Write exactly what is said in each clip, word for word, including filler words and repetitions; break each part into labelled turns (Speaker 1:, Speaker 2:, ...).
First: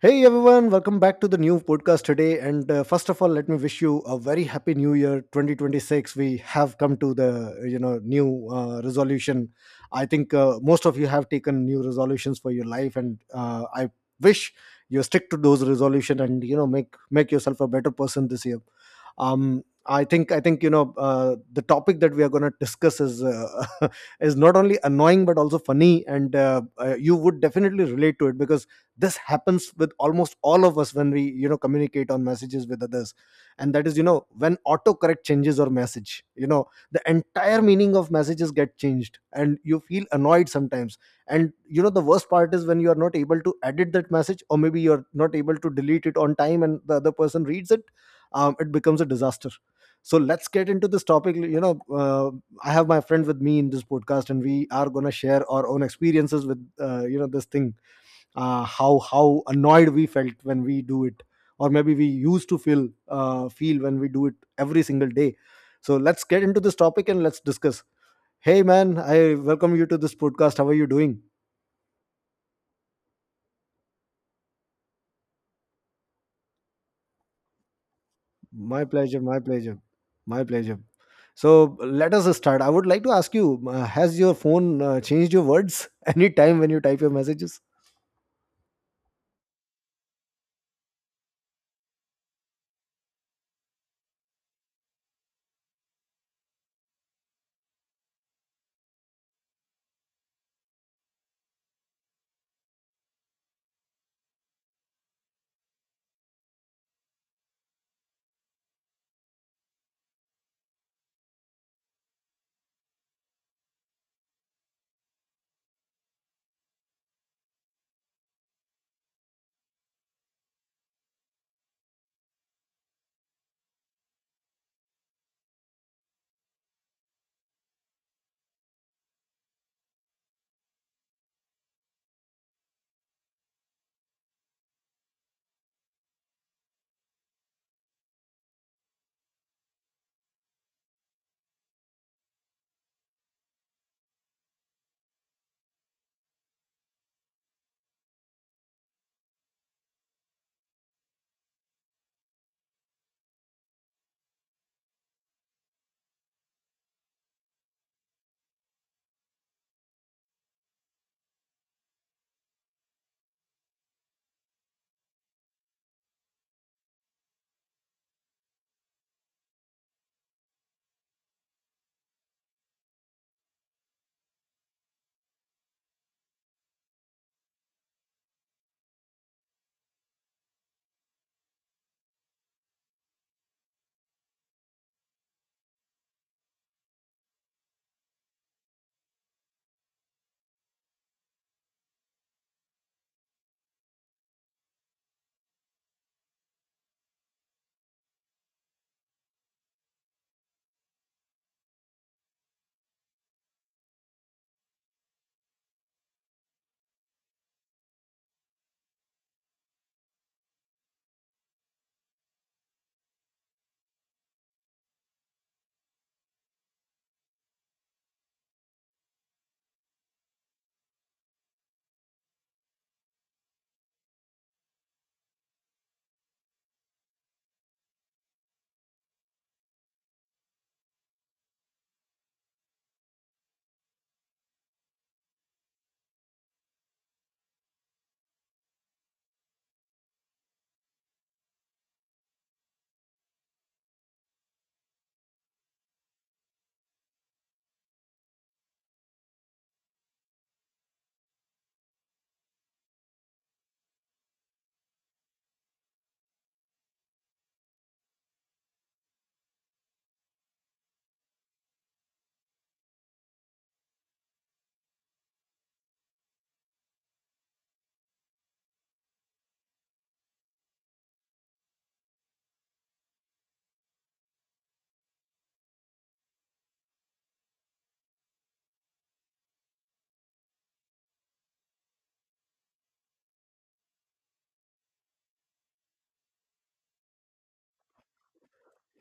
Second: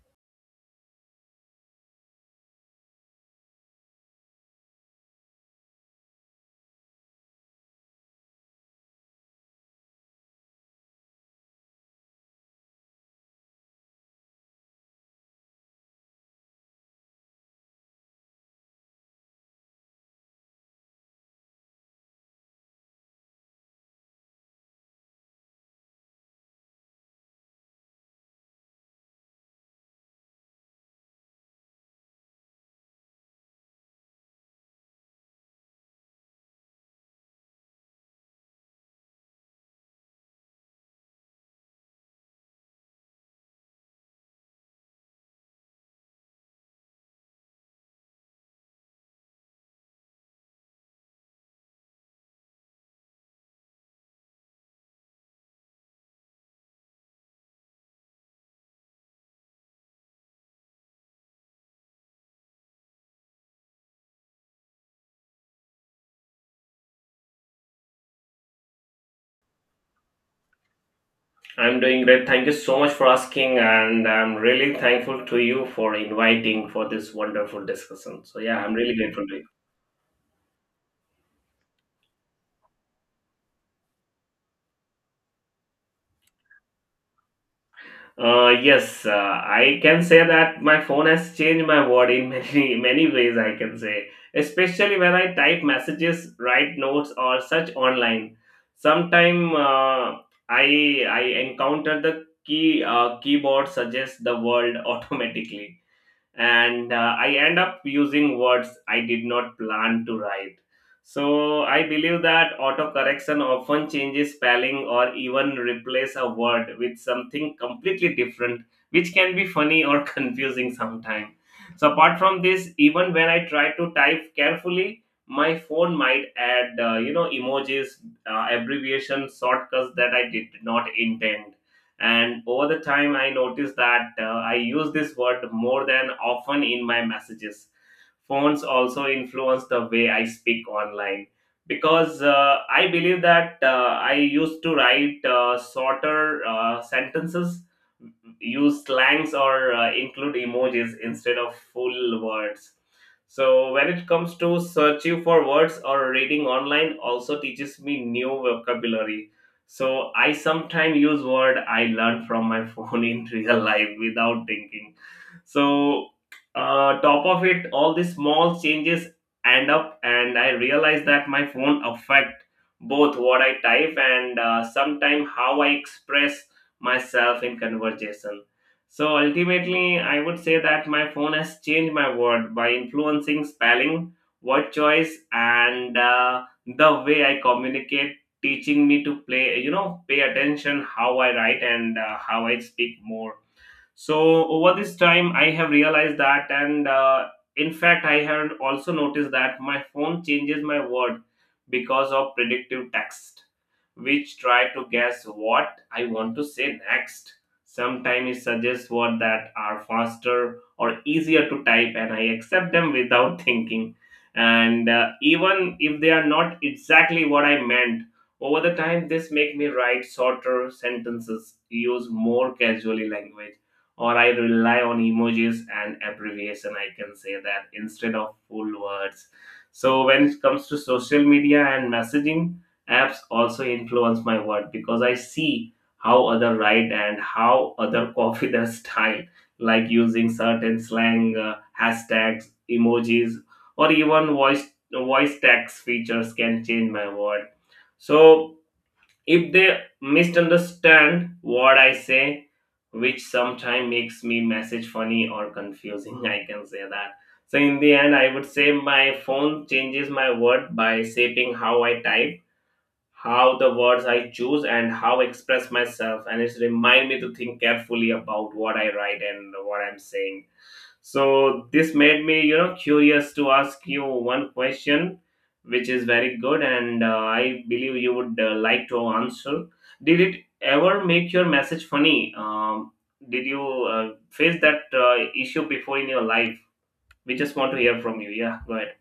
Speaker 1: Hey everyone, welcome back to the new podcast today. And uh, first of all, let me wish you a very happy new year twenty twenty-six. We have come to the you know new uh, resolution. I think uh, most of you have taken new resolutions for your life, and uh, I wish you stick to those resolution, and you know, make make yourself a better person this year. Um, I think I think you know uh, the topic that we are going to discuss is uh, is not only annoying but also funny, and uh, uh, you would definitely relate to it, because this happens with almost all of us when we, you know, communicate on messages with others. And that is, you know, when autocorrect changes our message, you know, the entire meaning of messages get changed and you feel annoyed sometimes. And you know the worst part is when you are not able to edit that message, or maybe you're not able to delete it on time and the other person reads it. um, it becomes a disaster. So let's get into this topic, you know. uh, I have my friend with me in this podcast, and we are going to share our own experiences with uh, you know, this thing. Uh, how how annoyed we felt when we do it, or maybe we used to feel uh, feel when we do it every single day. So let's get into this topic and let's discuss. Hey man, I welcome you to this podcast. How are you doing?
Speaker 2: I'm doing great. Thank you so much for asking, and I'm really thankful to you for inviting for this wonderful discussion. So yeah, I'm
Speaker 1: My
Speaker 2: really
Speaker 1: pleasure,
Speaker 2: grateful to
Speaker 1: my
Speaker 2: you.
Speaker 1: pleasure, my pleasure. So let us start. I would like to ask you, uh, has your phone uh, changed your words any time when you type your messages?
Speaker 2: Uh, yes, uh, I can say that my phone has changed my world in many many ways. I can say, especially when I type messages, write notes, or search online. Sometime uh, I I encounter the key uh, keyboard suggests the world automatically, and uh, I end up using words I did not plan to write. So I believe that autocorrection often changes spelling or even replace a word with something completely different, which can be funny or confusing sometimes. So apart from this, even when I try to type carefully, my phone might add uh, you know emojis, uh, abbreviations, shortcuts that I did not intend, and over the time I noticed that uh, I use this word more than often in my messages. Phones also influence the way I speak online, because uh, I believe that uh, I used to write uh, shorter uh, sentences, use slangs, or uh, include emojis instead of full words. So when it comes to searching for words or reading online also teaches me new vocabulary. So I sometimes use word I learned from my phone in real life without thinking. So, uh, top of it, all these small changes add up, and I realize that my phone affect both what I type and uh, sometimes how I express myself in conversation. So ultimately, I would say that my phone has changed my word by influencing spelling, word choice, and uh, the way I communicate, teaching me to play you know pay attention how I write and uh, how I speak more. So over this time, I have realized that, and uh, in fact, I have also noticed that my phone changes my word because of predictive text, which try to guess what I want to say next. Sometimes it suggests words that are faster or easier to type, and I accept them without thinking. And uh, even if they are not exactly what I meant, over the time, this make me write shorter sentences, use more casually language, or I rely on emojis and abbreviation. I can say that instead of full words. So when it comes to social media and messaging apps, also influence my word because I see how other write and how other copy their style, like using certain slang, uh, hashtags, emojis, or even voice voice text features can change my word. So if they misunderstand what I say, which sometimes makes me message funny or confusing, I can say that. So in the end, I would say my phone changes my word by shaping how I type, how the words I choose, and how I express myself, and it's remind me to think carefully about what I write and what I'm saying. So this made me, you know, curious to ask you one question, which is very good, and uh, I believe you would uh, like to answer. Did it ever make your message funny? Um, did you uh, face that uh, issue before in your life? We just want to hear from you. Yeah, go ahead.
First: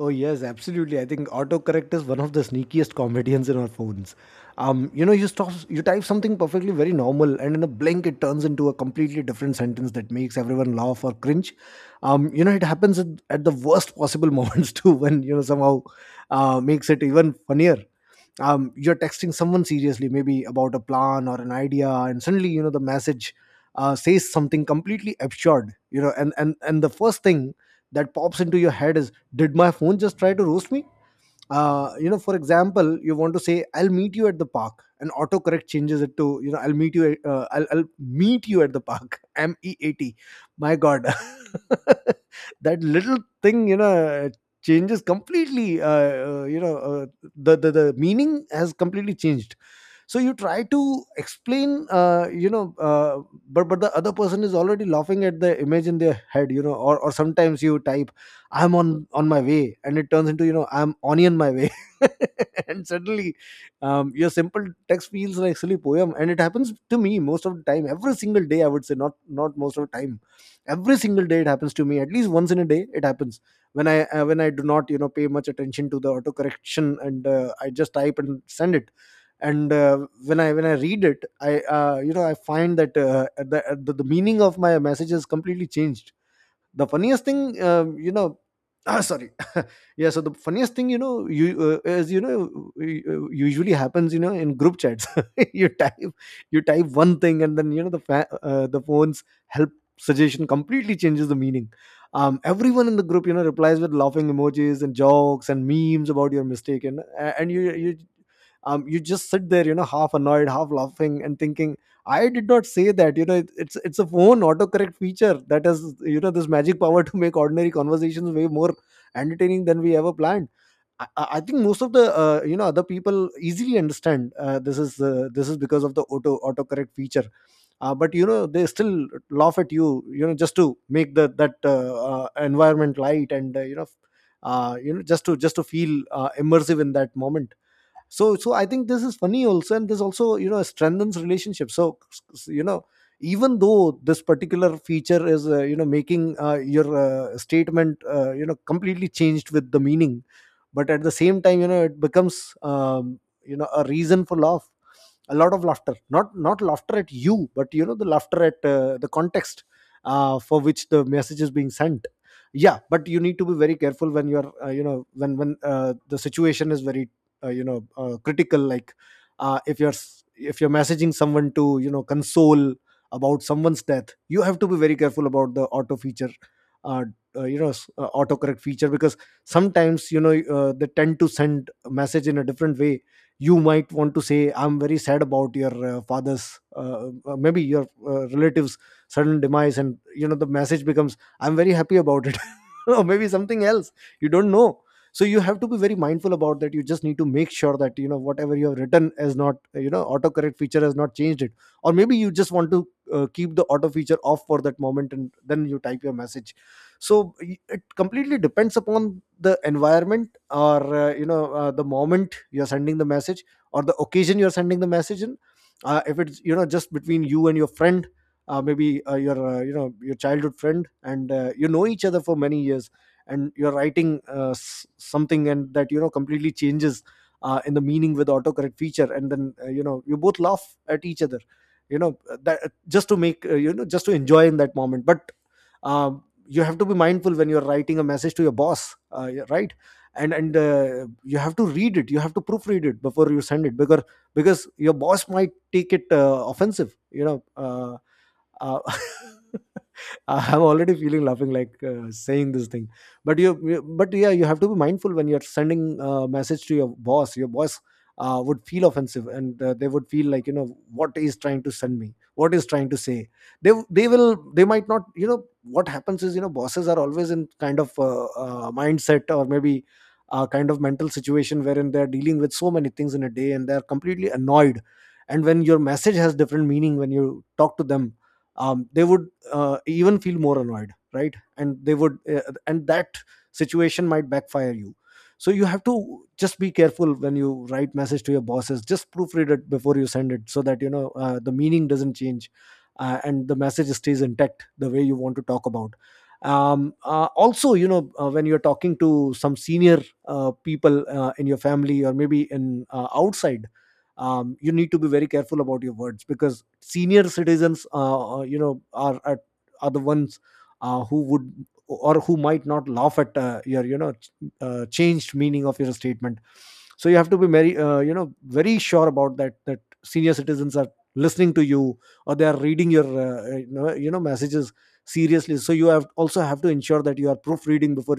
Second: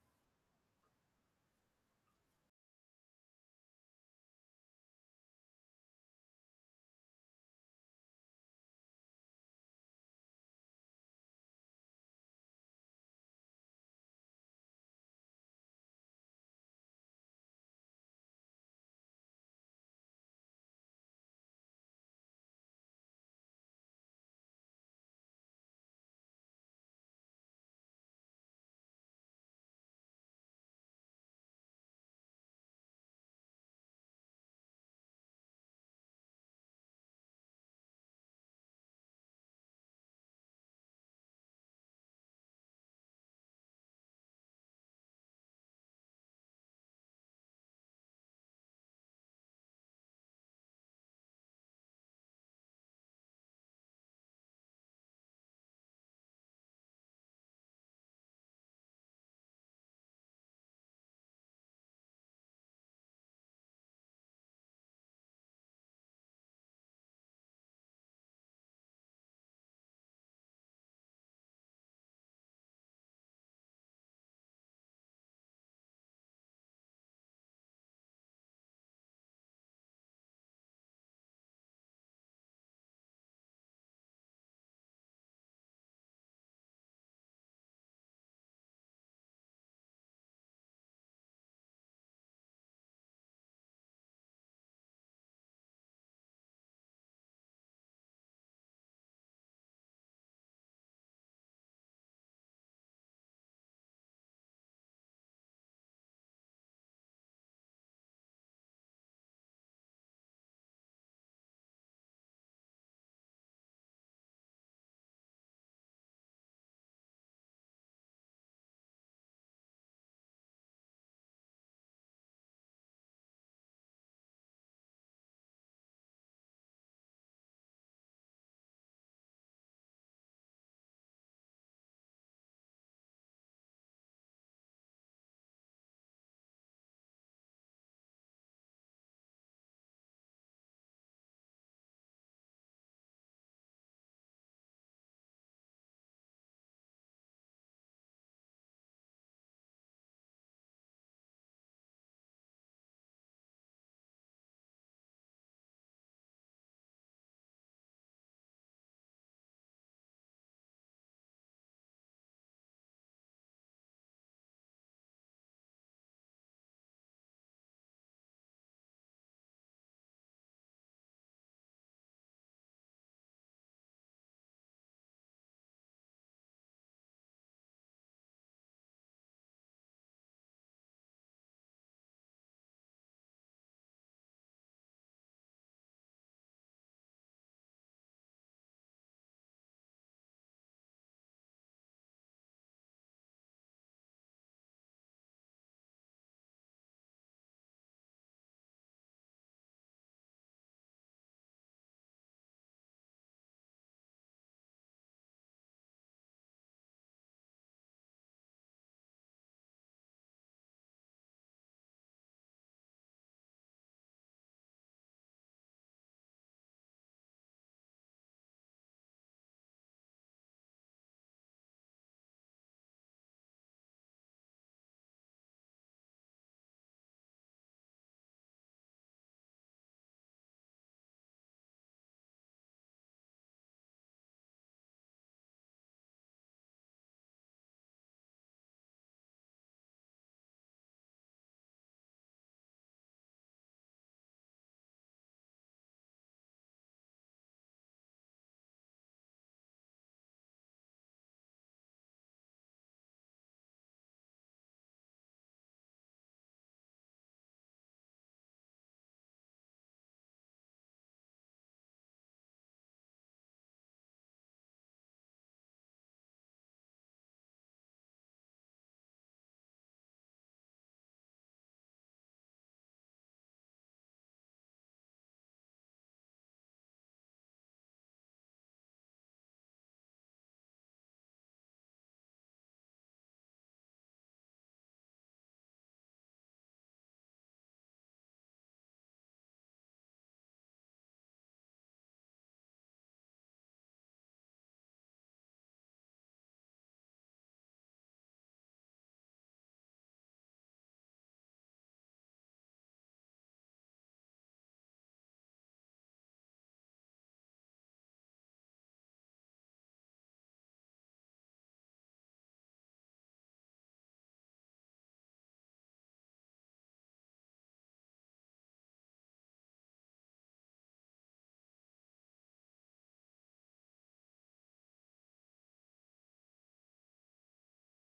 Speaker 1: Oh yes, absolutely. I think autocorrect is one of the sneakiest comedians in our phones. Um, you know, you stop, you type something perfectly very normal, and in a blink, it turns into a completely different sentence that makes everyone laugh or cringe. Um, you know, it happens at, at the worst possible moments too, when, you know, somehow uh, makes it even funnier. Um, you're texting someone seriously, maybe about a plan or an idea, and suddenly, you know, the message uh, says something completely absurd. You know, and and and the first thing that pops into your head is, did my phone just try to roast me? Uh, you know, for example, you want to say, I'll meet you at the park, and autocorrect changes it to, you know, i'll meet you at- uh, I'll, I'll, meet you at the park m e a t. My god, that little thing, you know, changes completely. uh, uh, you know uh, the, the the meaning has completely changed. So you try to explain, uh, you know uh, but but the other person is already laughing at the image in their head, you know. Or, or sometimes you type, I'm on on my way, and it turns into, you know, I'm onion my way. And suddenly, um, your simple text feels like silly poem. And it happens to me most of the time every single day, I would say. Not not most of the time, every single day it happens to me. At least once in a day it happens, when I uh, when I do not, you know, pay much attention to the autocorrection, and uh, I just type and send it. And uh, when I when i read it, I uh, you know, I find that uh, the, the the meaning of my message has completely changed. The funniest thing, um, you know, ah, sorry. Yeah, so the funniest thing, you know, you uh, is, you know, u- usually happens, you know, in group chats. You type, you type one thing, and then, you know, the fa- uh, the phone's help suggestion completely changes the meaning. um, everyone in the group, you know, replies with laughing emojis and jokes and memes about your mistake. And uh, and you you um, you just sit there, you know, half annoyed, half laughing and thinking, I did not say that. You know, it, it's it's a phone autocorrect feature that has, you know, this magic power to make ordinary conversations way more entertaining than we ever planned. I, I I think most of the uh, you know, other people easily understand uh, this is uh, this is because of the auto autocorrect feature. Uh, but you know, they still laugh at you. You know, just to make the that uh, uh, environment light. And uh, you know uh, you know just to just to feel uh, immersive in that moment. So so I think this is funny also, and this also, you know, strengthens relationship. So, you know, even though this particular feature is, uh, you know, making uh, your uh, statement, uh, you know, completely changed with the meaning, but at the same time, you know, it becomes, um, you know, a reason for laugh, a lot of laughter. Not not laughter at you, but, you know, the laughter at uh, the context uh, for which the message is being sent. Yeah, but you need to be very careful when you're, uh, you know, when when uh, the situation is very uh, you know uh, critical, like uh, if you're s- if you're messaging someone to, you know, console about someone's death. You have to be very careful about the auto feature. uh, uh, you know s- uh, autocorrect feature, because sometimes, you know, uh, they tend to send a message in a different way. You might want to say, I'm very sad about your uh, father's uh, uh, uh, maybe your uh, relatives sudden demise, and you know the message becomes, I'm very happy about it. Or maybe something else, you don't know. So you have to be very mindful about that. You just need to make sure that, you know, whatever you have written is not, you know, autocorrect feature has not changed it. Or maybe you just want to uh, keep the auto feature off for that moment and then you type your message. So y- it completely depends upon the environment, or uh, you know, uh, the moment you're sending the message, or the occasion you're sending the message in. Uh, if it's, you know, just between you and your friend, uh, maybe uh, your, uh, you know, your childhood friend, and, uh, you know each other for many years, and you're writing, uh, s- something, and that, you know, completely changes uh, in the meaning with autocorrect feature, and then, uh, you know, you both laugh at each other, you know that, just to make, uh, you know, just to enjoy in that moment. But um, you have to be mindful when you're writing a message to your boss, uh, yeah, right. And and uh, you have to read it, you have to proofread it before you send it, because because your boss might take it uh, offensive, you know. uh, uh, I'm already feeling laughing like, uh, saying this thing. But you, you- but yeah, you have to be mindful when you're sending a message to your boss. Your boss uh, would feel offensive, and uh, they would feel like, you know, what is trying to send me, what is trying to say. They they will they might not, you know, what happens is, you know, bosses are always in kind of uh, uh, mindset, or maybe a kind of mental situation wherein they're dealing with so many things in a day, and they're completely annoyed. And when your message has different meaning when you talk to them, um, they would uh, even feel more annoyed, right? And they would, uh, and that situation might backfire you. So you have to just be careful when you write message to your bosses. Just proofread it before you send it, so that, you know, uh, the meaning doesn't change, uh, and the message stays intact the way you want to talk about. um, uh, also, you know, uh, when you're talking to some senior uh, people, uh, in your family, or maybe in uh, outside, um, you need to be very careful about your words, because senior citizens, uh, uh, you know are are are the ones uh, who would, or who might not laugh at uh, your, you know, ch- uh, changed meaning of your statement. So you have to be very, uh, you know very sure about that, that senior citizens are listening to you, or they are reading your, uh, you know you know, messages seriously. So you have also have to ensure that you are proofreading before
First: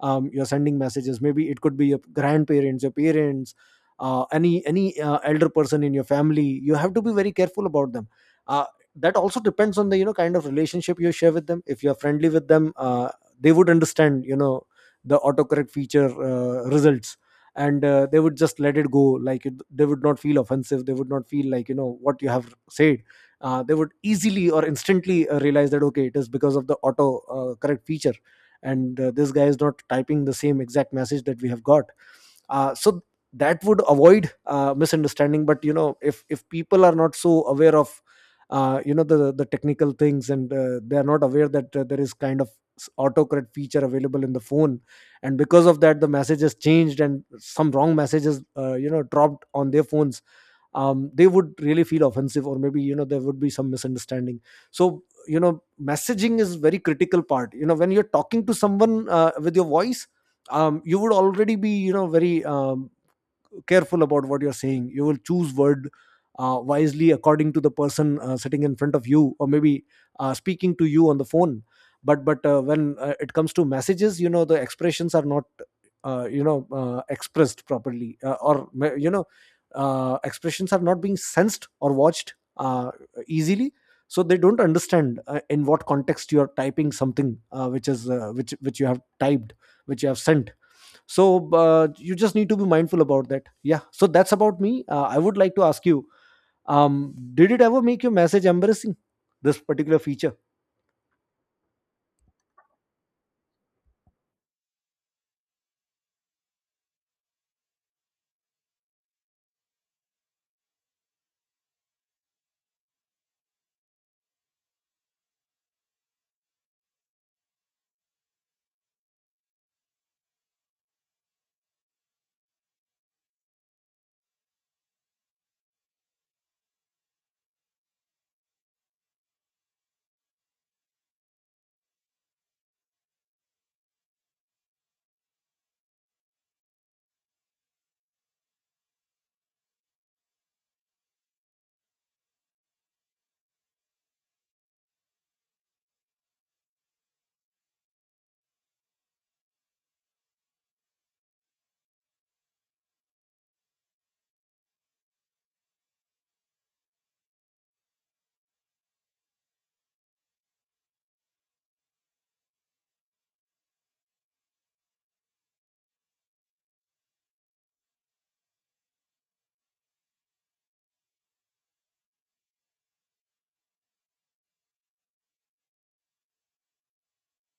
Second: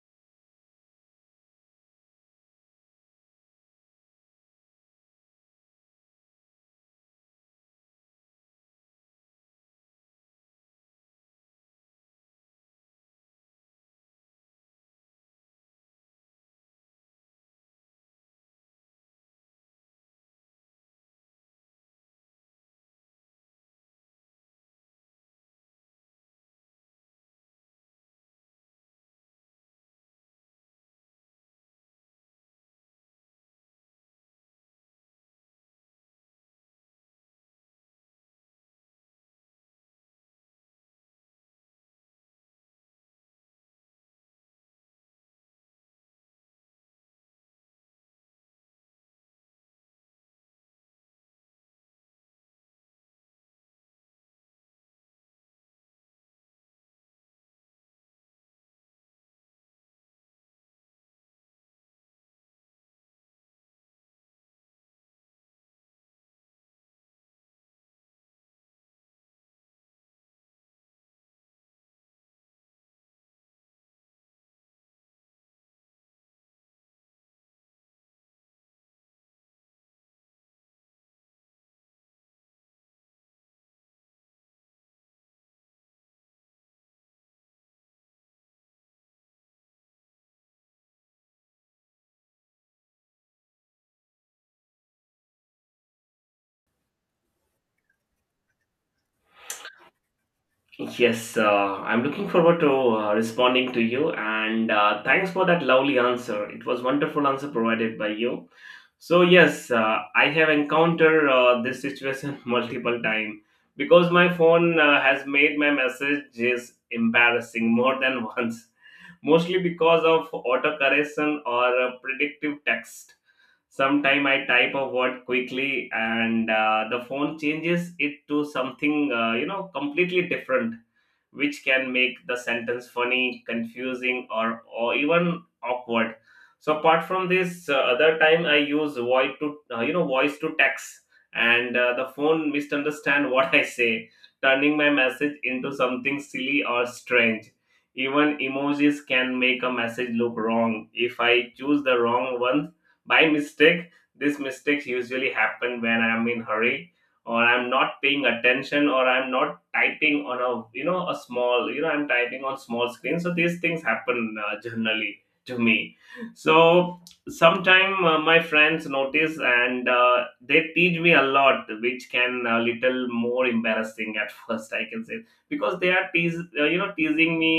Speaker 1: um, you're sending messages. Maybe it could be your grandparents, your parents, uh, any any uh, elder person in your family. You have to be very careful about them. uh, that also depends on the, you know, kind of relationship you share with them. If you're friendly with them, uh, they would understand, you know, the autocorrect feature uh, results, and uh, they would just let it go. Like it, they would not feel offensive, they would not feel like, you know, what you have said. Uh, they would easily or instantly uh, realize that okay, it is because of the auto uh, correct feature, and uh, this guy is not typing the same exact message that we have got. Uh, so that would avoid uh, misunderstanding. But you know, if if people are not so aware of uh, you know, the the technical things, and uh, they are not aware that uh, there is kind of s- autocorrect feature available in the phone, and because of that the message is changed and some wrong messages, uh, you know, dropped on their phones, um, they would really feel offensive, or maybe, you know, there would be some misunderstanding. So you know, messaging is very critical part. You know, when you're talking to someone uh, with your voice, um, you would already be, you know, very um, careful about what you're saying. You will choose word uh, wisely according to the person uh, sitting in front of you, or maybe uh, speaking to you on the phone. But but uh, when uh, it comes to messages, you know, the expressions are not uh, you know, uh, expressed properly, uh, or ma- you know, uh, expressions are not being sensed or watched uh, easily. So they don't understand, uh, in what context you are typing something, uh, which is uh, which which you have typed, which you have sent. So uh, you just need to be mindful about that. Yeah, so that's about me. uh, I would like to ask you, um, did it ever make your message embarrassing, this particular feature?
Speaker 2: Yes, uh, I'm looking forward to uh, responding to you, and uh, thanks for that lovely answer. It was wonderful answer provided by you. So yes, uh, I have encountered uh, this situation multiple time, because my phone uh, has made my messages embarrassing more than once, mostly because of autocorrection or uh, predictive text. Sometime I type a word quickly and uh, the phone changes it to something uh, you know completely different, which can make the sentence funny, confusing, or or even awkward. So apart from this, uh, other time I use voice to uh, you know voice to text, and uh, the phone misunderstand what I say, turning my message into something silly or strange. Even emojis can make a message look wrong if I choose the wrong one by mistake. These mistakes usually happen when I'm in hurry, or I'm not paying attention, or I'm not typing on a you know a small, you know I'm typing on small screen, so these things happen uh, generally to me. So sometime uh, my friends notice, and uh, they teach me a lot, which can a little more embarrassing at first, I can say, because they are teas uh, you know teasing me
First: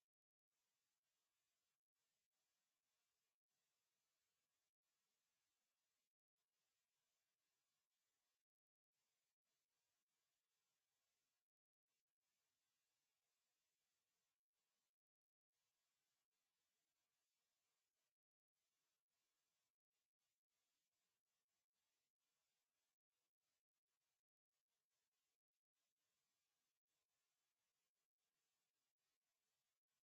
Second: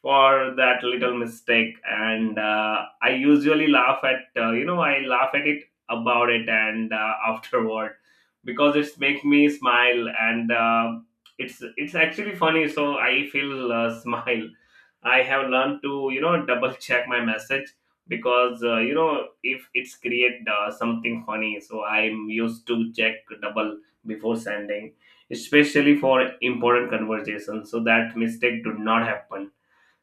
Speaker 2: for that little mistake. And uh, I usually laugh at uh, you know I laugh at it about it, and uh, afterward, because it's make me smile, and uh, it's it's actually funny, so I feel uh, smile. I have learned to, you know, double check my message, because uh, you know if it's create uh, something funny, so I'm used to check double before sending, especially for important conversations, so that mistake do not happen.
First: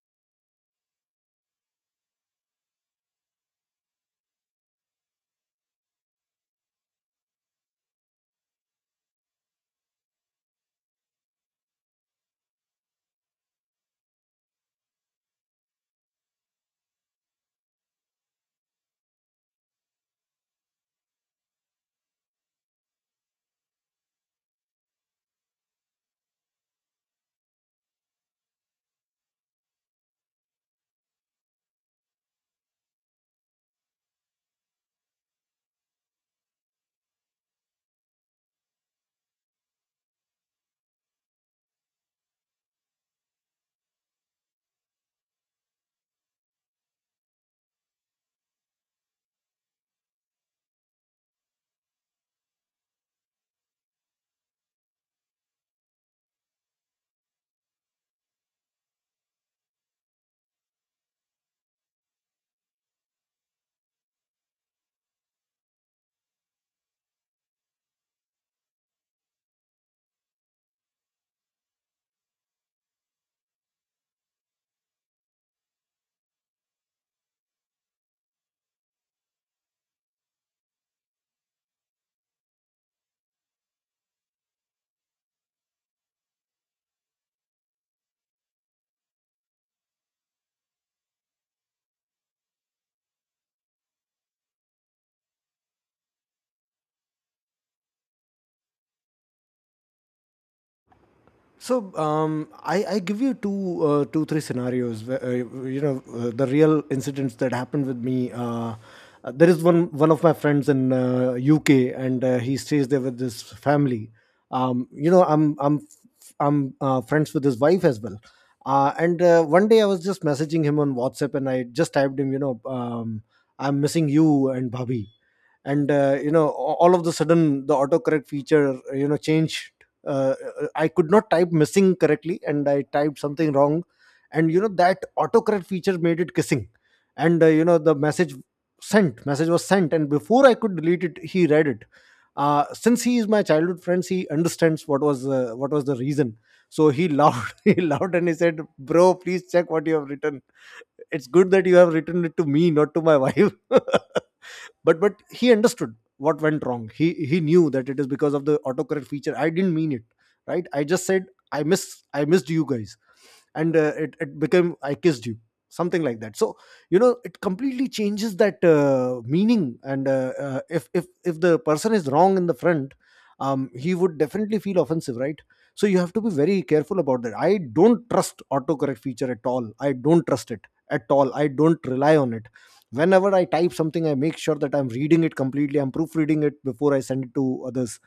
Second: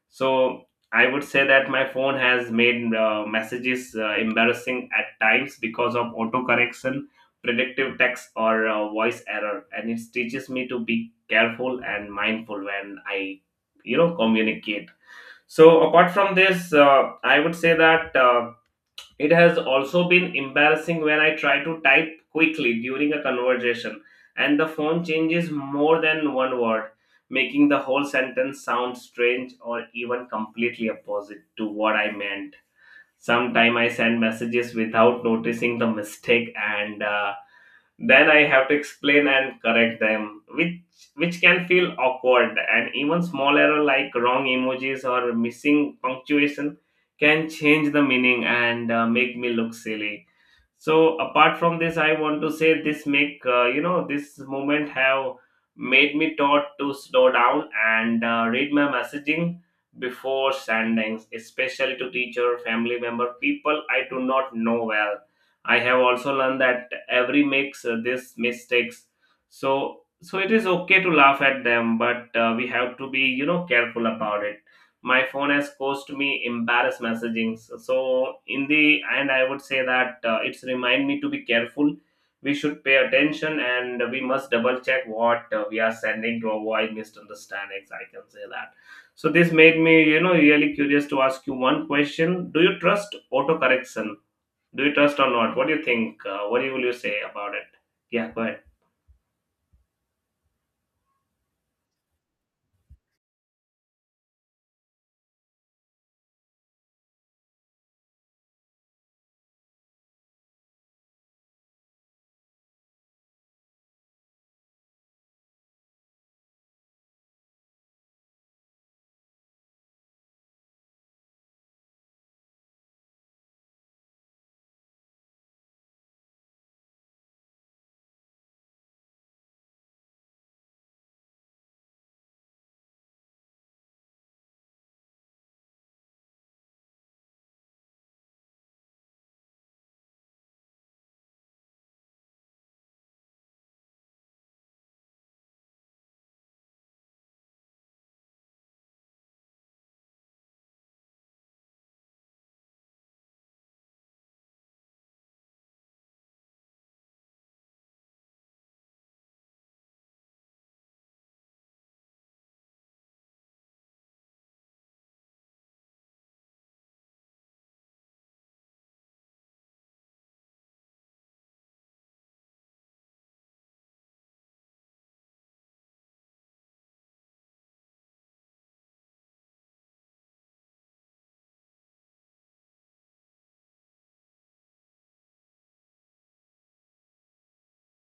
Speaker 2: So I would say that my phone has made uh, messages uh, embarrassing at times because of autocorrection, predictive text, or uh, voice error, and it teaches me to be careful and mindful when I, you know, communicate. So apart from this, uh, I would say that. Uh, it has also been embarrassing when I try to type quickly during a conversation and the phone changes more than one word, making the whole sentence sound strange or even completely opposite to what I meant. Sometimes I send messages without noticing the mistake, and uh, then I have to explain and correct them, which which can feel awkward, and even small error like wrong emojis or missing punctuation can change the meaning and uh, make me look silly. So apart from this, I want to say this make, uh, you know this moment have made me taught to slow down and uh, read my messaging before sending, especially to teacher, family member, people I do not know well. I have also learned that every makes uh, this mistakes. So so it is okay to laugh at them, but uh, we have to be, you know, careful about it. My phone has caused me embarrassed messaging. So so in the end, I would say that uh, it's remind me to be careful. We should pay attention and we must double check what uh, we are sending to avoid misunderstandings. I can say that. So this made me, you know, really curious to ask you one question. Do you trust autocorrection? Do you trust or not? What do you think? Uh, what will you say about it? Yeah, go ahead.
Speaker 1: So um, I, I give you two, uh, two, three scenarios, where, Uh, you know, uh, the real incidents that happened with me. Uh, uh, there is one one of my friends in, uh, U K, and uh, he stays there with his family. Um, you know, I'm I'm I'm uh, friends with his wife as well. Uh, and uh, One day I was just messaging him on WhatsApp, and I just typed him, you know, um, I'm missing you and Bobby. And uh, you know, a- all of the sudden the autocorrect feature, uh, you know, changed. uh, uh, I could not type missing correctly and I typed something wrong, and you know that autocorrect feature made it kissing. And uh, you know, the message, sent message was sent, and before I could delete it he read it. Uh, since he is my childhood friends, he understands what was, uh, what was the reason. So he laughed he laughed, and he said, bro, please check what you have written. It's good that you have written it to me, not to my wife. but but he understood what went wrong. he he knew that it is because of the autocorrect feature, I didn't mean it, right? I just said I miss, I missed you guys, and uh, it, it became I kissed you, something like that. So you know, it completely changes that uh, meaning. And uh, uh, if if if the person is wrong in the front, um, he would definitely feel offensive, right? So you have to be very careful about that. I don't trust autocorrect feature at all. I don't trust it at all. I don't rely on it. Whenever I type something, I make sure that I'm reading it completely, I'm proofreading it before I send it to others,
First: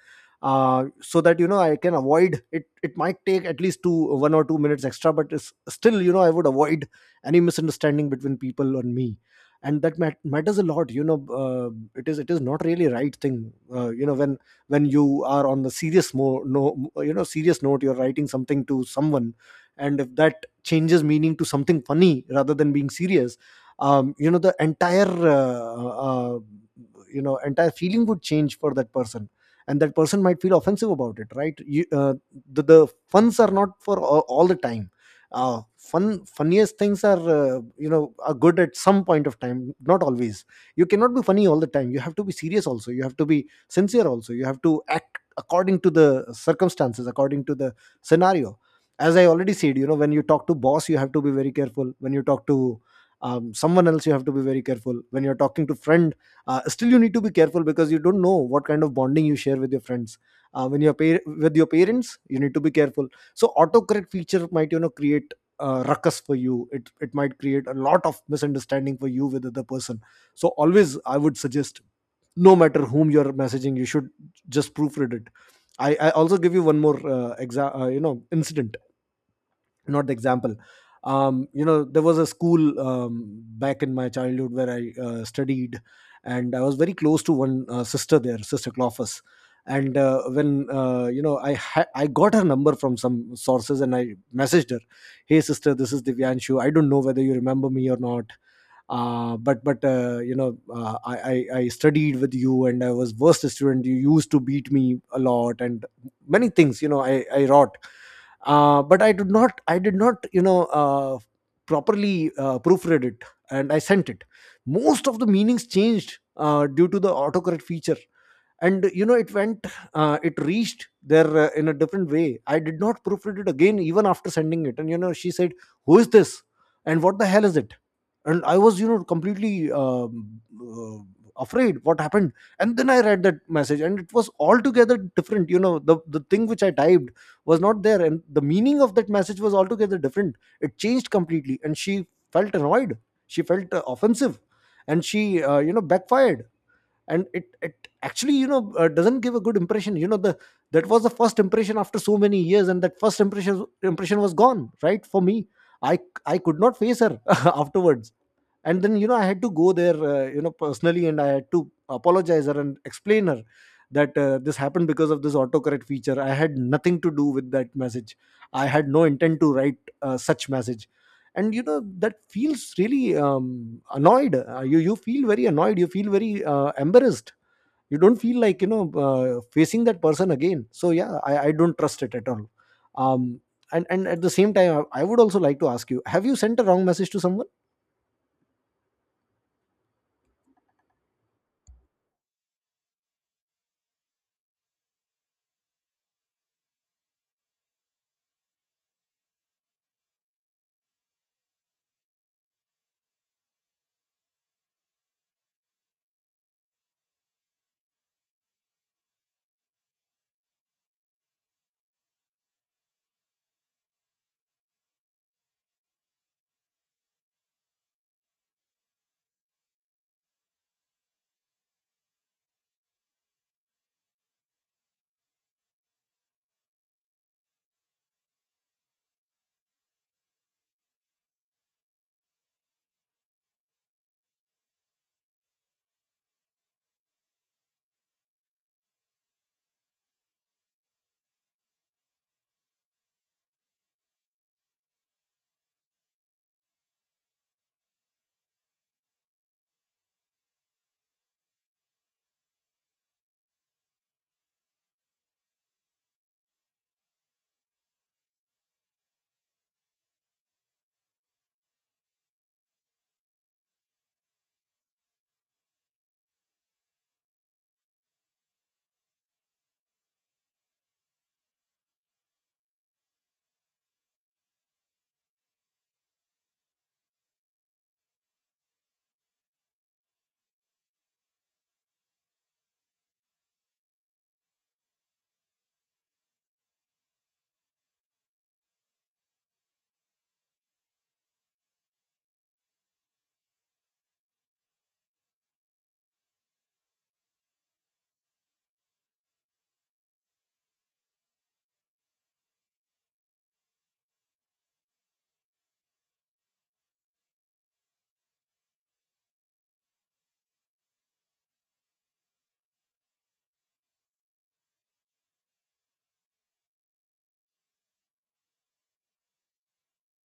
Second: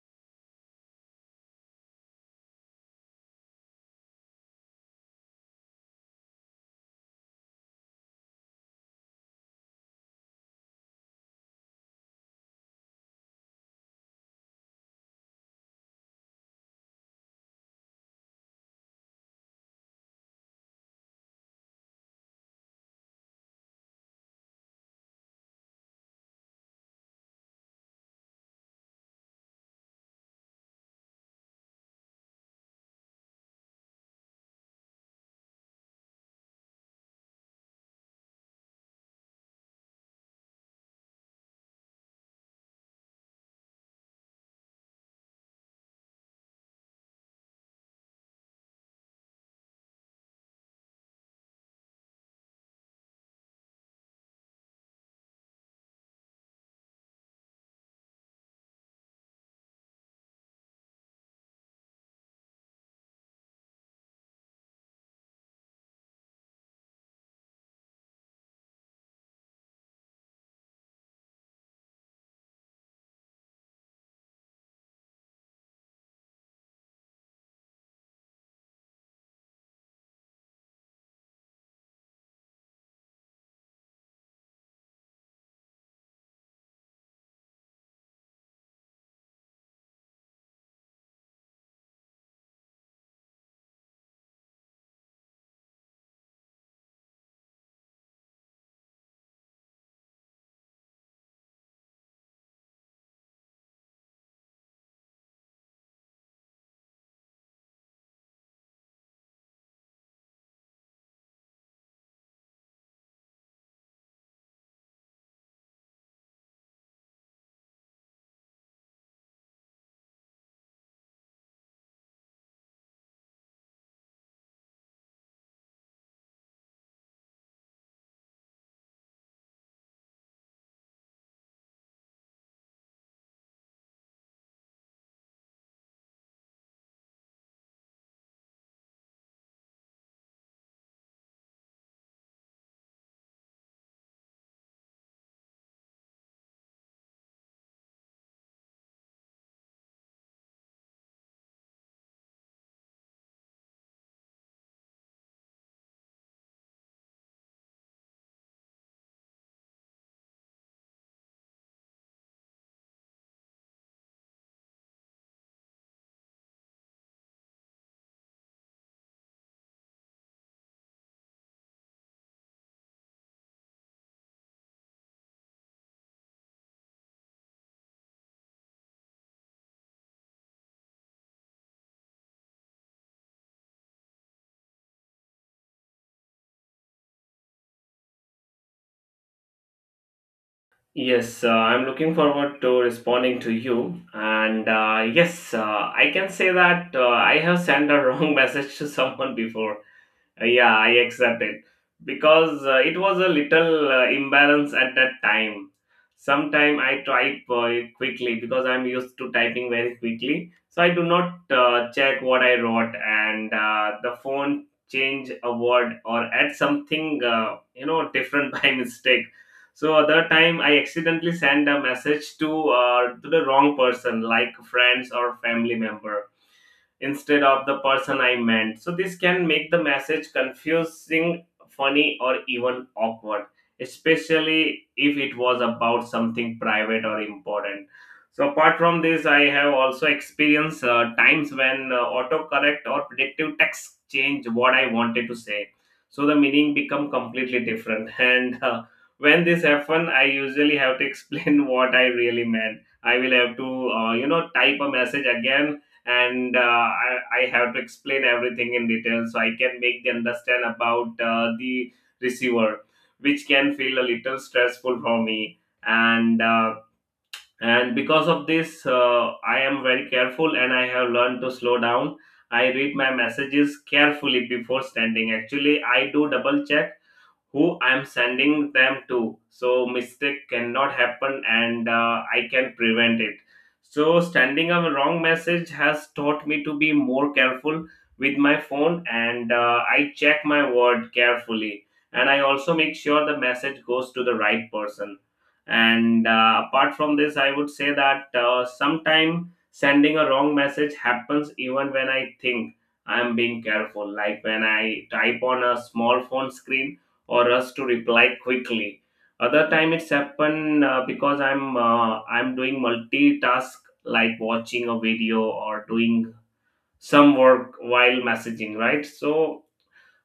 Speaker 1: uh, so that you know I can avoid it. It might take at least two, one or two minutes extra, but it's still, you know, I would avoid any misunderstanding between people and me, and that mat- matters a lot, you know. uh, it is, it is not really right thing. Uh, you know, when when you are on the serious mo- no, you know, serious note, you're writing something to someone, and if that changes meaning to something funny rather than being serious, um, you know, the entire, uh, uh, uh, you know, entire feeling would change for that person, and that person might feel offensive about it, right? You, uh, the, the funs are not for all, all the time. Uh, fun, funniest things are, uh, you know, are good at some point of time, not always. You cannot be funny all the time. You have to be serious also, you have to be sincere also, you have to act according to the circumstances, according to the scenario. As I already said, you know, when you talk to boss, you have to be very careful. When you talk to um, someone else, you have to be very careful. When you're talking to friend, uh, still you need to be careful, because you don't know what kind of bonding you share with your friends. Uh, when you're par- with your parents, you need to be careful. So autocorrect feature might, you know, create uh, ruckus for you. it it might create a lot of misunderstanding for you with other person. So always I would suggest, no matter whom you're messaging, you should just proofread it. I, I also give you one more uh, exa- uh, you know, incident, not the example. Um, you know, there was a school, um, back in my childhood where I uh, studied, and I was very close to one uh, sister there, sister Clophus. And uh, when, uh, you know, I ha- I got her number from some sources, and I messaged her, hey sister, this is Divyanshu, I don't know whether you remember me or not. Uh, but but uh, you know, uh, I, I I studied with you and I was worst student. You used to beat me a lot and many things. You know I I wrought, uh, but i did not I did not, you know, uh, properly uh, proofread it, and I sent it. Most of the meanings changed uh, due to the autocorrect feature, and you know, it went, uh, it reached there uh, in a different way. I did not proofread it again, even after sending it, and you know, she said, who is this, and what the hell is it? And I was, you know, completely, um, uh, afraid, what happened? And then I read that message, and it was altogether different. You know, the the thing which I typed was not there, and the meaning of that message was altogether different. It changed completely, and she felt annoyed. She felt, uh, offensive. And she, uh, you know, backfired. And it it actually, you know, uh, doesn't give a good impression. You know, the that was the first impression after so many years, and that first impression, impression was gone, right? For me, i i could not face her afterwards. And then, you know, I had to go there, uh, you know, personally, and I had to apologize her and explain her that, uh, this happened because of this autocorrect feature. I had nothing to do with that message. I had no intent to write uh, such message. And you know, that feels really, um, annoyed. Uh, you, you feel very annoyed, you feel very, uh, embarrassed. You don't feel like, you know, uh, facing that person again. So yeah, i, I don't trust it at all. Um, and and at the same time, I, I would also like to ask you, have you sent a wrong message to someone?
Speaker 2: Yes, uh, I'm looking forward to responding to you. And uh, yes, uh, I can say that uh, I have sent a wrong message to someone before. Uh, Yeah, I accept it because uh, it was a little uh, imbalance at that time. Sometime I type uh, quickly because I'm used to typing very quickly, so I do not uh, check what I wrote, and uh, the phone change a word or add something uh, you know different by mistake. So other time I accidentally send a message to uh, to the wrong person, like friends or family member, instead of the person I meant. So this can make the message confusing, funny, or even awkward, especially if it was about something private or important. So apart from this, I have also experienced uh, times when uh, autocorrect or predictive text change what I wanted to say. So the meaning become completely different. And uh, when this happen, I usually have to explain what I really meant. I will have to, uh, you know, type a message again, and uh, I, I have to explain everything in detail so I can make them understand about uh, the receiver, which can feel a little stressful for me. And uh, and because of this, uh, I am very careful and I have learned to slow down. I read my messages carefully before sending. Actually, I do double check who I'm sending them to. So mistake cannot happen, and uh, I can prevent it. So sending a wrong message has taught me to be more careful with my phone, and uh, I check my word carefully, and I also make sure the message goes to the right person. And uh, apart from this, I would say that uh, sometimes sending a wrong message happens even when I think I'm being careful, like when I type on a small phone screen, or rush to reply quickly. Other time it's happen uh, because I'm uh, I'm doing multitask, like watching a video or doing some work while messaging, right? So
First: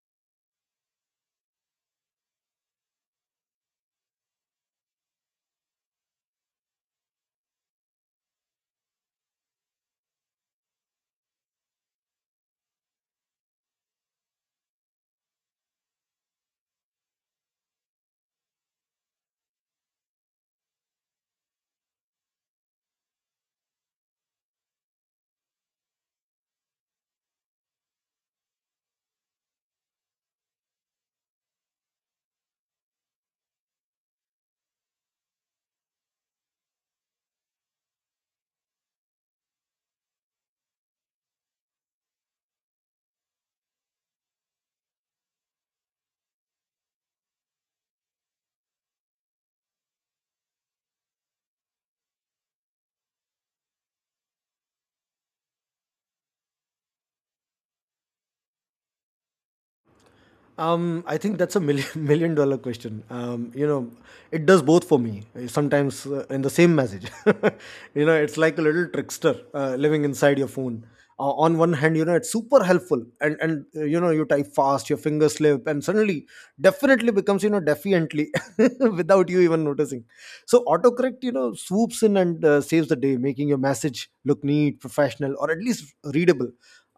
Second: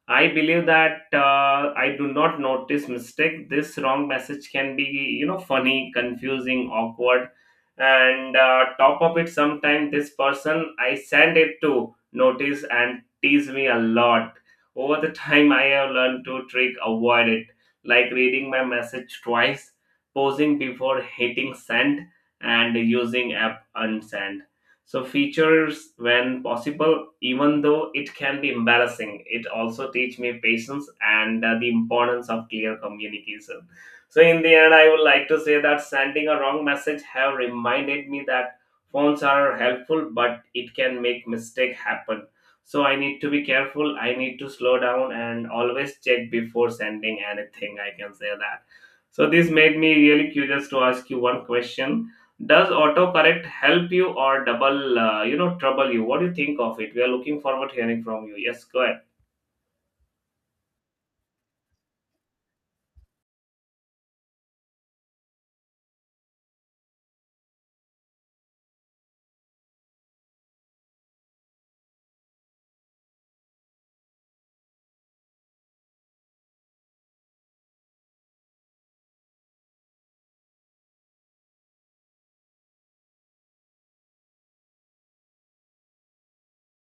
Speaker 2: I believe that uh, I do not notice mistake. This wrong message can be, you know, funny, confusing, awkward, and uh, top of it, sometimes this person I send it to notice and tease me a lot. Over the time, I have learned to trick avoid it, like reading my message twice, pausing before hitting send, and using app unsend so features when possible. Even though it can be embarrassing, it also teach me patience and uh, the importance of clear communication. So in the end, I would like to say that sending a wrong message have reminded me that phones are helpful, but it can make mistake happen. So I need to be careful. I need to slow down and always check before sending anything. I can say that. So this made me really curious to ask you one question: does autocorrect help you or double, uh, you know, trouble you? What do you think of it? We are looking forward to hearing from you. Yes, go ahead.
Speaker 1: Um, I think that's a million million dollar question. Um, you know, it does both for me. uh, Sometimes uh, in the same message, you know, it's like a little trickster uh, living inside your phone. Uh, on one hand, you know, it's super helpful, and and uh, you know, you type fast, your fingers slip, and suddenly definitely becomes, you know, defiantly without you even noticing. So autocorrect, you know, swoops in and, uh, saves the day, making your message look neat, professional, or at least readable.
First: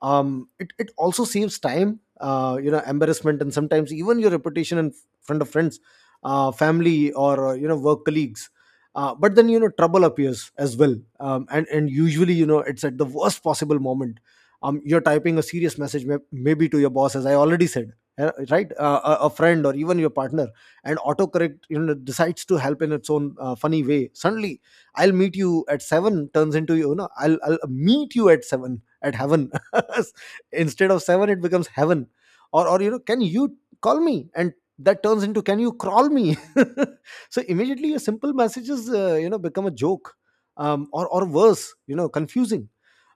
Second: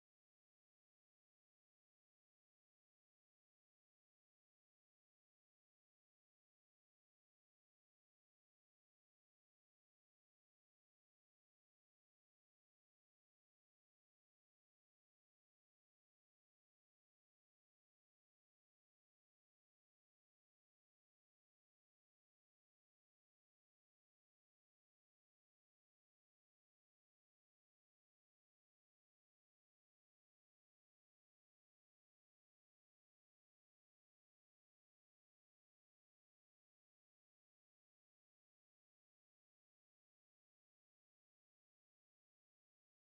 Speaker 1: Um, it it also saves time, uh, you know embarrassment, and sometimes even your reputation in front of friends, uh, family, or uh, you know work colleagues. Uh, but then you know trouble appears as well, um, and and usually, you know it's at the worst possible moment. Um, you're typing a serious message, may- maybe to your boss, as I already said, uh, right uh, a a friend, or even your partner, and autocorrect, you know decides to help in its own uh, funny way. Suddenly "I'll meet you at seven" turns into, you know I'll, I'll meet you at seven at heaven." Instead of seven, it becomes heaven. Or, or you know, "can you call me?" and that turns into "can you crawl me?" So immediately, your simple messages uh, you know become a joke, um, or or worse, you know, confusing.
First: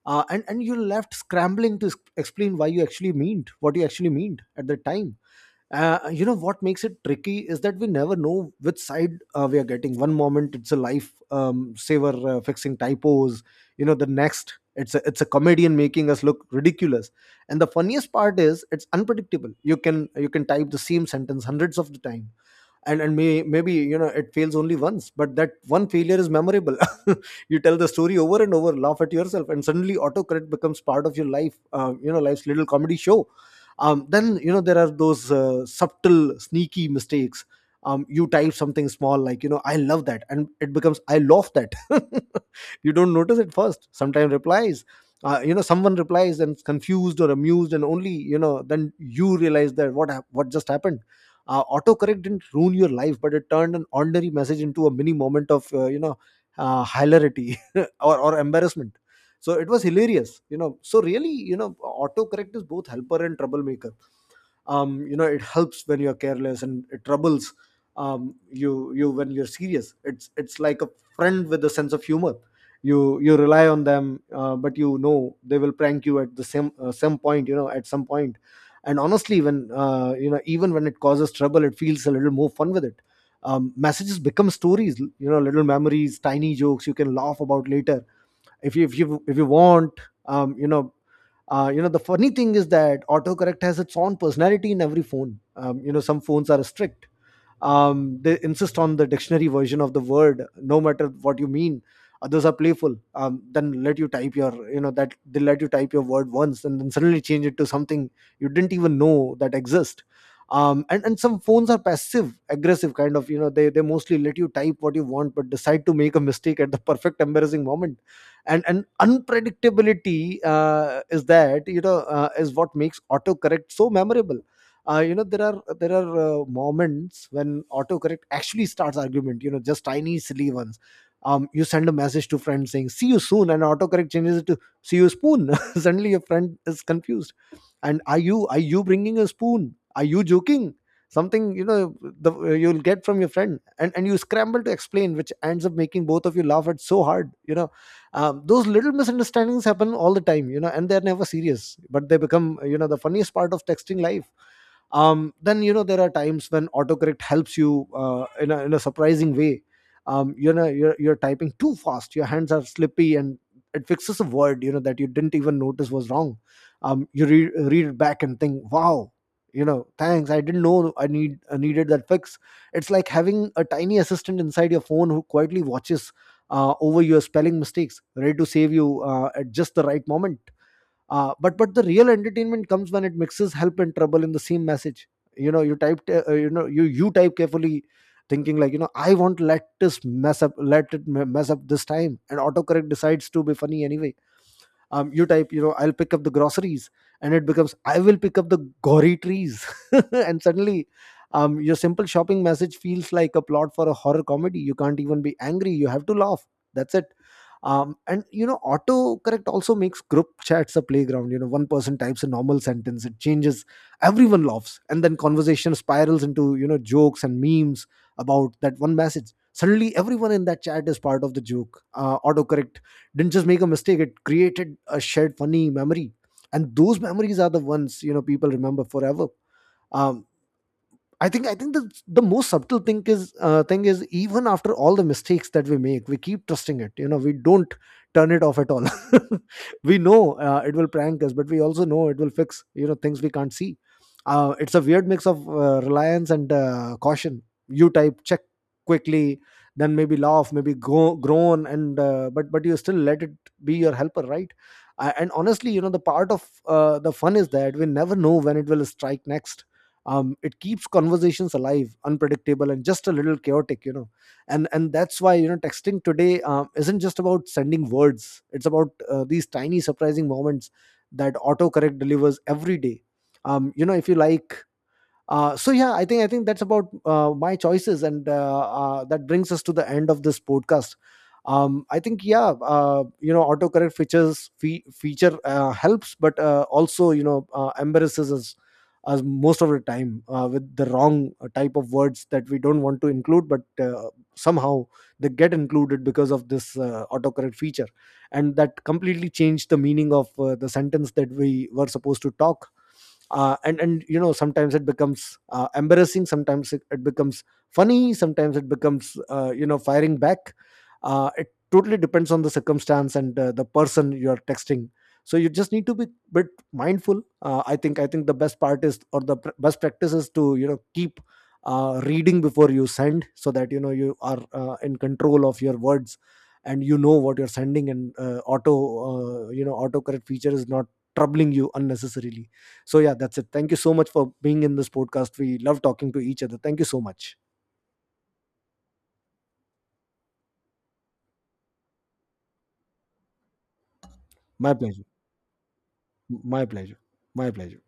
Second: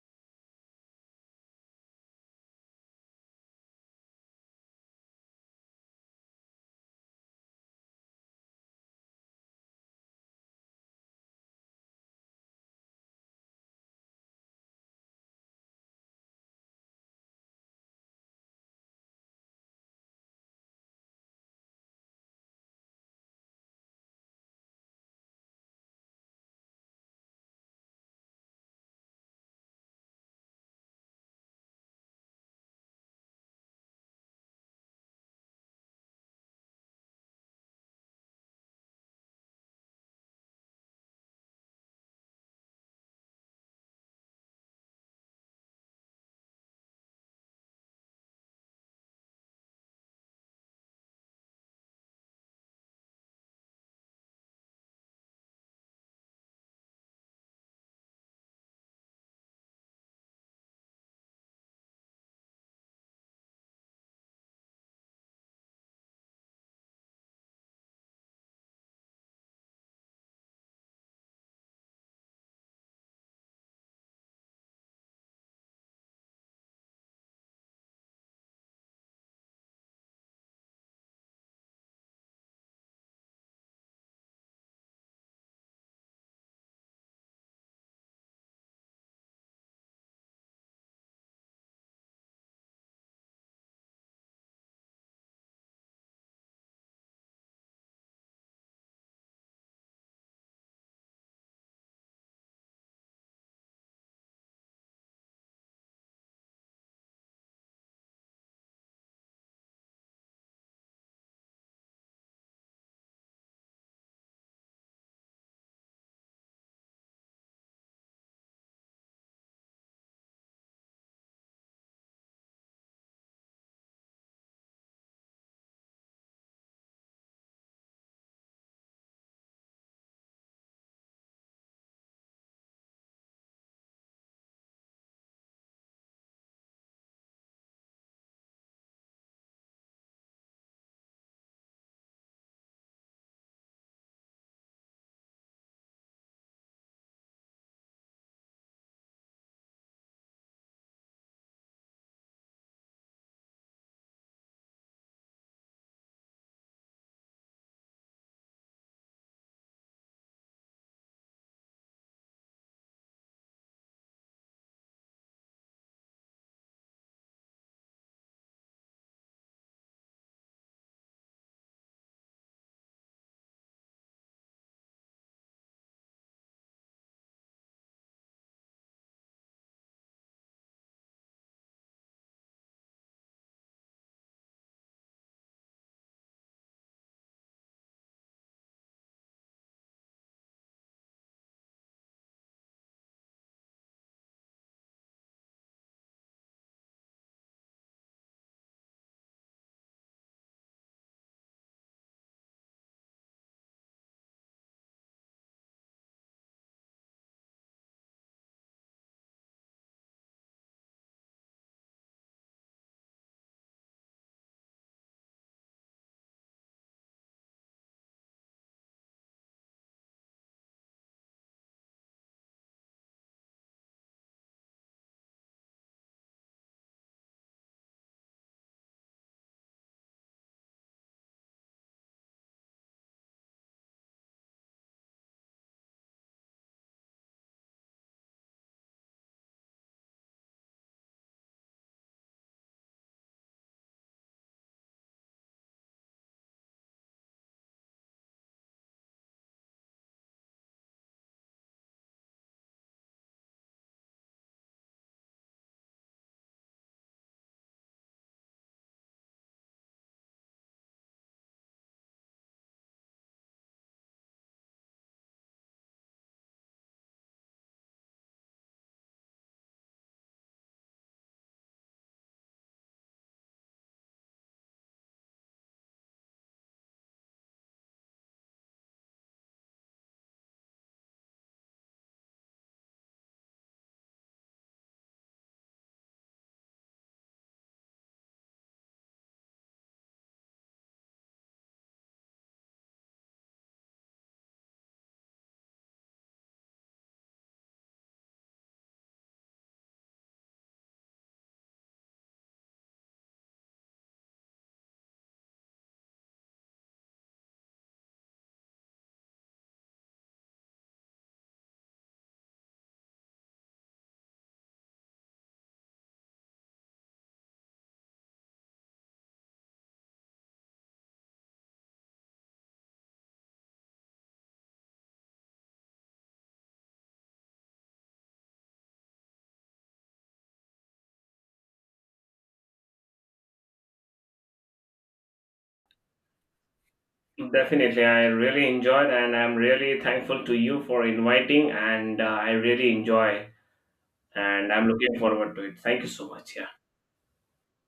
Speaker 1: Uh, and and you're left scrambling to s- explain why you actually meant what you actually meant at the time. Uh, you know, what makes it tricky is that we never know which side uh, we are getting. One moment it's a life um, saver, uh, fixing typos, you know, the next it's a, it's a comedian, making us look ridiculous. And the funniest part is, it's unpredictable. You can, you can type the same sentence hundreds of the time, and and may, maybe you know, it fails only once, but that one failure is memorable. You tell the story over and over, laugh at yourself, and suddenly autocorrect becomes part of your life, um, you know, life's little comedy show. Um, then, you know, there are those uh, subtle, sneaky mistakes. Um, you type something small, like, you know, "I love that" and it becomes "I love that." You don't notice it first. Sometimes replies — uh, you know, someone replies and is confused or amused, and only, you know, then you realize that what hap- what just happened. Uh, autocorrect didn't ruin your life, but it turned an ordinary message into a mini moment of, uh, you know uh, hilarity, or, or embarrassment. So it was hilarious, you know. So really, you know, autocorrect is both helper and troublemaker. Um, you know, it helps when you're careless, and it troubles um, you you when you're serious. It's it's like a friend with a sense of humor. You, you rely on them, uh, but you know, they will prank you at the same uh, some point you know at some point point. And honestly, when, uh, you know even when it causes trouble, it feels a little more fun with it. Um, messages become stories, you know, little memories, tiny jokes you can laugh about later, if you if you if you want. um, you know uh, you know, the funny thing is that autocorrect has its own personality in every phone. Um, you know, some phones are strict. Um, they insist on the dictionary version of the word, no matter what you mean. Others are playful. Um, then let you type your you know that They let you type your word once, and then suddenly change it to something you didn't even know that exist. Um, and and some phones are passive aggressive, kind of, you know. They they mostly let you type what you want, but decide to make a mistake at the perfect embarrassing moment. And and unpredictability uh, is that, you know, uh, is what makes autocorrect so memorable. Uh, you know, there are there are uh, moments when autocorrect actually starts argument, you know, just tiny silly ones. Um, you send a message to friends saying "see you soon" and autocorrect changes it to "see you spoon." Suddenly your friend is confused. And are you are you bringing a spoon, are you joking — something, you know, the, you'll get from your friend, and and you scramble to explain, which ends up making both of you laugh at so hard, you know. Um, those little misunderstandings happen all the time, you know, and they're never serious, but they become, you know, the funniest part of texting life. Um, then, you know, there are times when autocorrect helps you uh, in, a, in a surprising way. Um, you know, you're, you're typing too fast, your hands are slippy, and it fixes a word, you know, that you didn't even notice was wrong. Um, you read, read it back and think, wow, you know, thanks, I didn't know I need i needed that fix. It's like having a tiny assistant inside your phone, who quietly watches uh, over your spelling mistakes, ready to save you uh, at just the right moment. Uh, but but the real entertainment comes when it mixes help and trouble in the same message. You know, you type uh, uh, you know you you type carefully, thinking, like, you know, "I won't let this mess up, let it me- mess up this time" and autocorrect decides to be funny anyway. Um, you type, you know, "I'll pick up the groceries" and it becomes "I will pick up the gory trees." And suddenly, um, your simple shopping message feels like a plot for a horror comedy. You can't even be angry, you have to laugh. That's it. Um, and, you know, autocorrect also makes group chats a playground. You know, one person types a normal sentence, it changes, everyone laughs, and then conversation spirals into, you know, jokes and memes about that one message. Suddenly everyone in that chat is part of the joke. Uh, autocorrect didn't just make a mistake, it created a shared funny memory, and those memories are the ones, you know, people remember forever. Um, I think I think the the most subtle thing is uh, thing is even after all the mistakes that we make, we keep trusting it. You know, we don't turn it off at all. We know uh, it will prank us, but we also know it will fix, you know, things we can't see. Uh, it's a weird mix of uh, reliance and uh, caution. You type check quickly, then maybe laugh, maybe go, groan, and uh, but but you still let it be your helper, right? Uh, and honestly, you know, the part of uh, the fun is that we never know when it will strike next. Um, it keeps conversations alive, unpredictable, and just a little chaotic, you know. And and that's why, you know, texting today um, isn't just about sending words, it's about uh, these tiny surprising moments that autocorrect delivers every day. Um, you know if you like uh, So yeah, i think i think that's about uh, my choices, and uh, uh, that brings us to the end of this podcast. um, I think, yeah, uh, you know, autocorrect features fe- feature uh, helps, but uh, also, you know, uh, embarrasses us us most of the time uh, with the wrong type of words that we don't want to include, but uh, somehow they get included because of this uh, autocorrect feature, and that completely changed the meaning of uh, the sentence that we were supposed to talk. Uh, and and you know, sometimes it becomes uh, embarrassing, sometimes it, it becomes funny, sometimes it becomes uh, you know, firing back. Uh, it totally depends on the circumstance and uh, the person you are texting. So you just need to be bit mindful. Uh, i think i think the best part is, or the pr- best practice is, to, you know, keep uh, reading before you send, so that you know you are uh, in control of your words and you know what you're sending, and uh, auto uh, you know, autocorrect feature is not troubling you unnecessarily. So yeah, that's it. Thank you so much for being in this podcast. We love talking to each other. Thank you so much.
Speaker 2: Definitely, I really enjoyed, and I'm really thankful to you for inviting, and uh, I really enjoy, and
Speaker 1: My
Speaker 2: I'm
Speaker 1: pleasure.
Speaker 2: looking forward to it. Thank you so much.
Speaker 1: My
Speaker 2: Yeah.
Speaker 1: pleasure. My pleasure.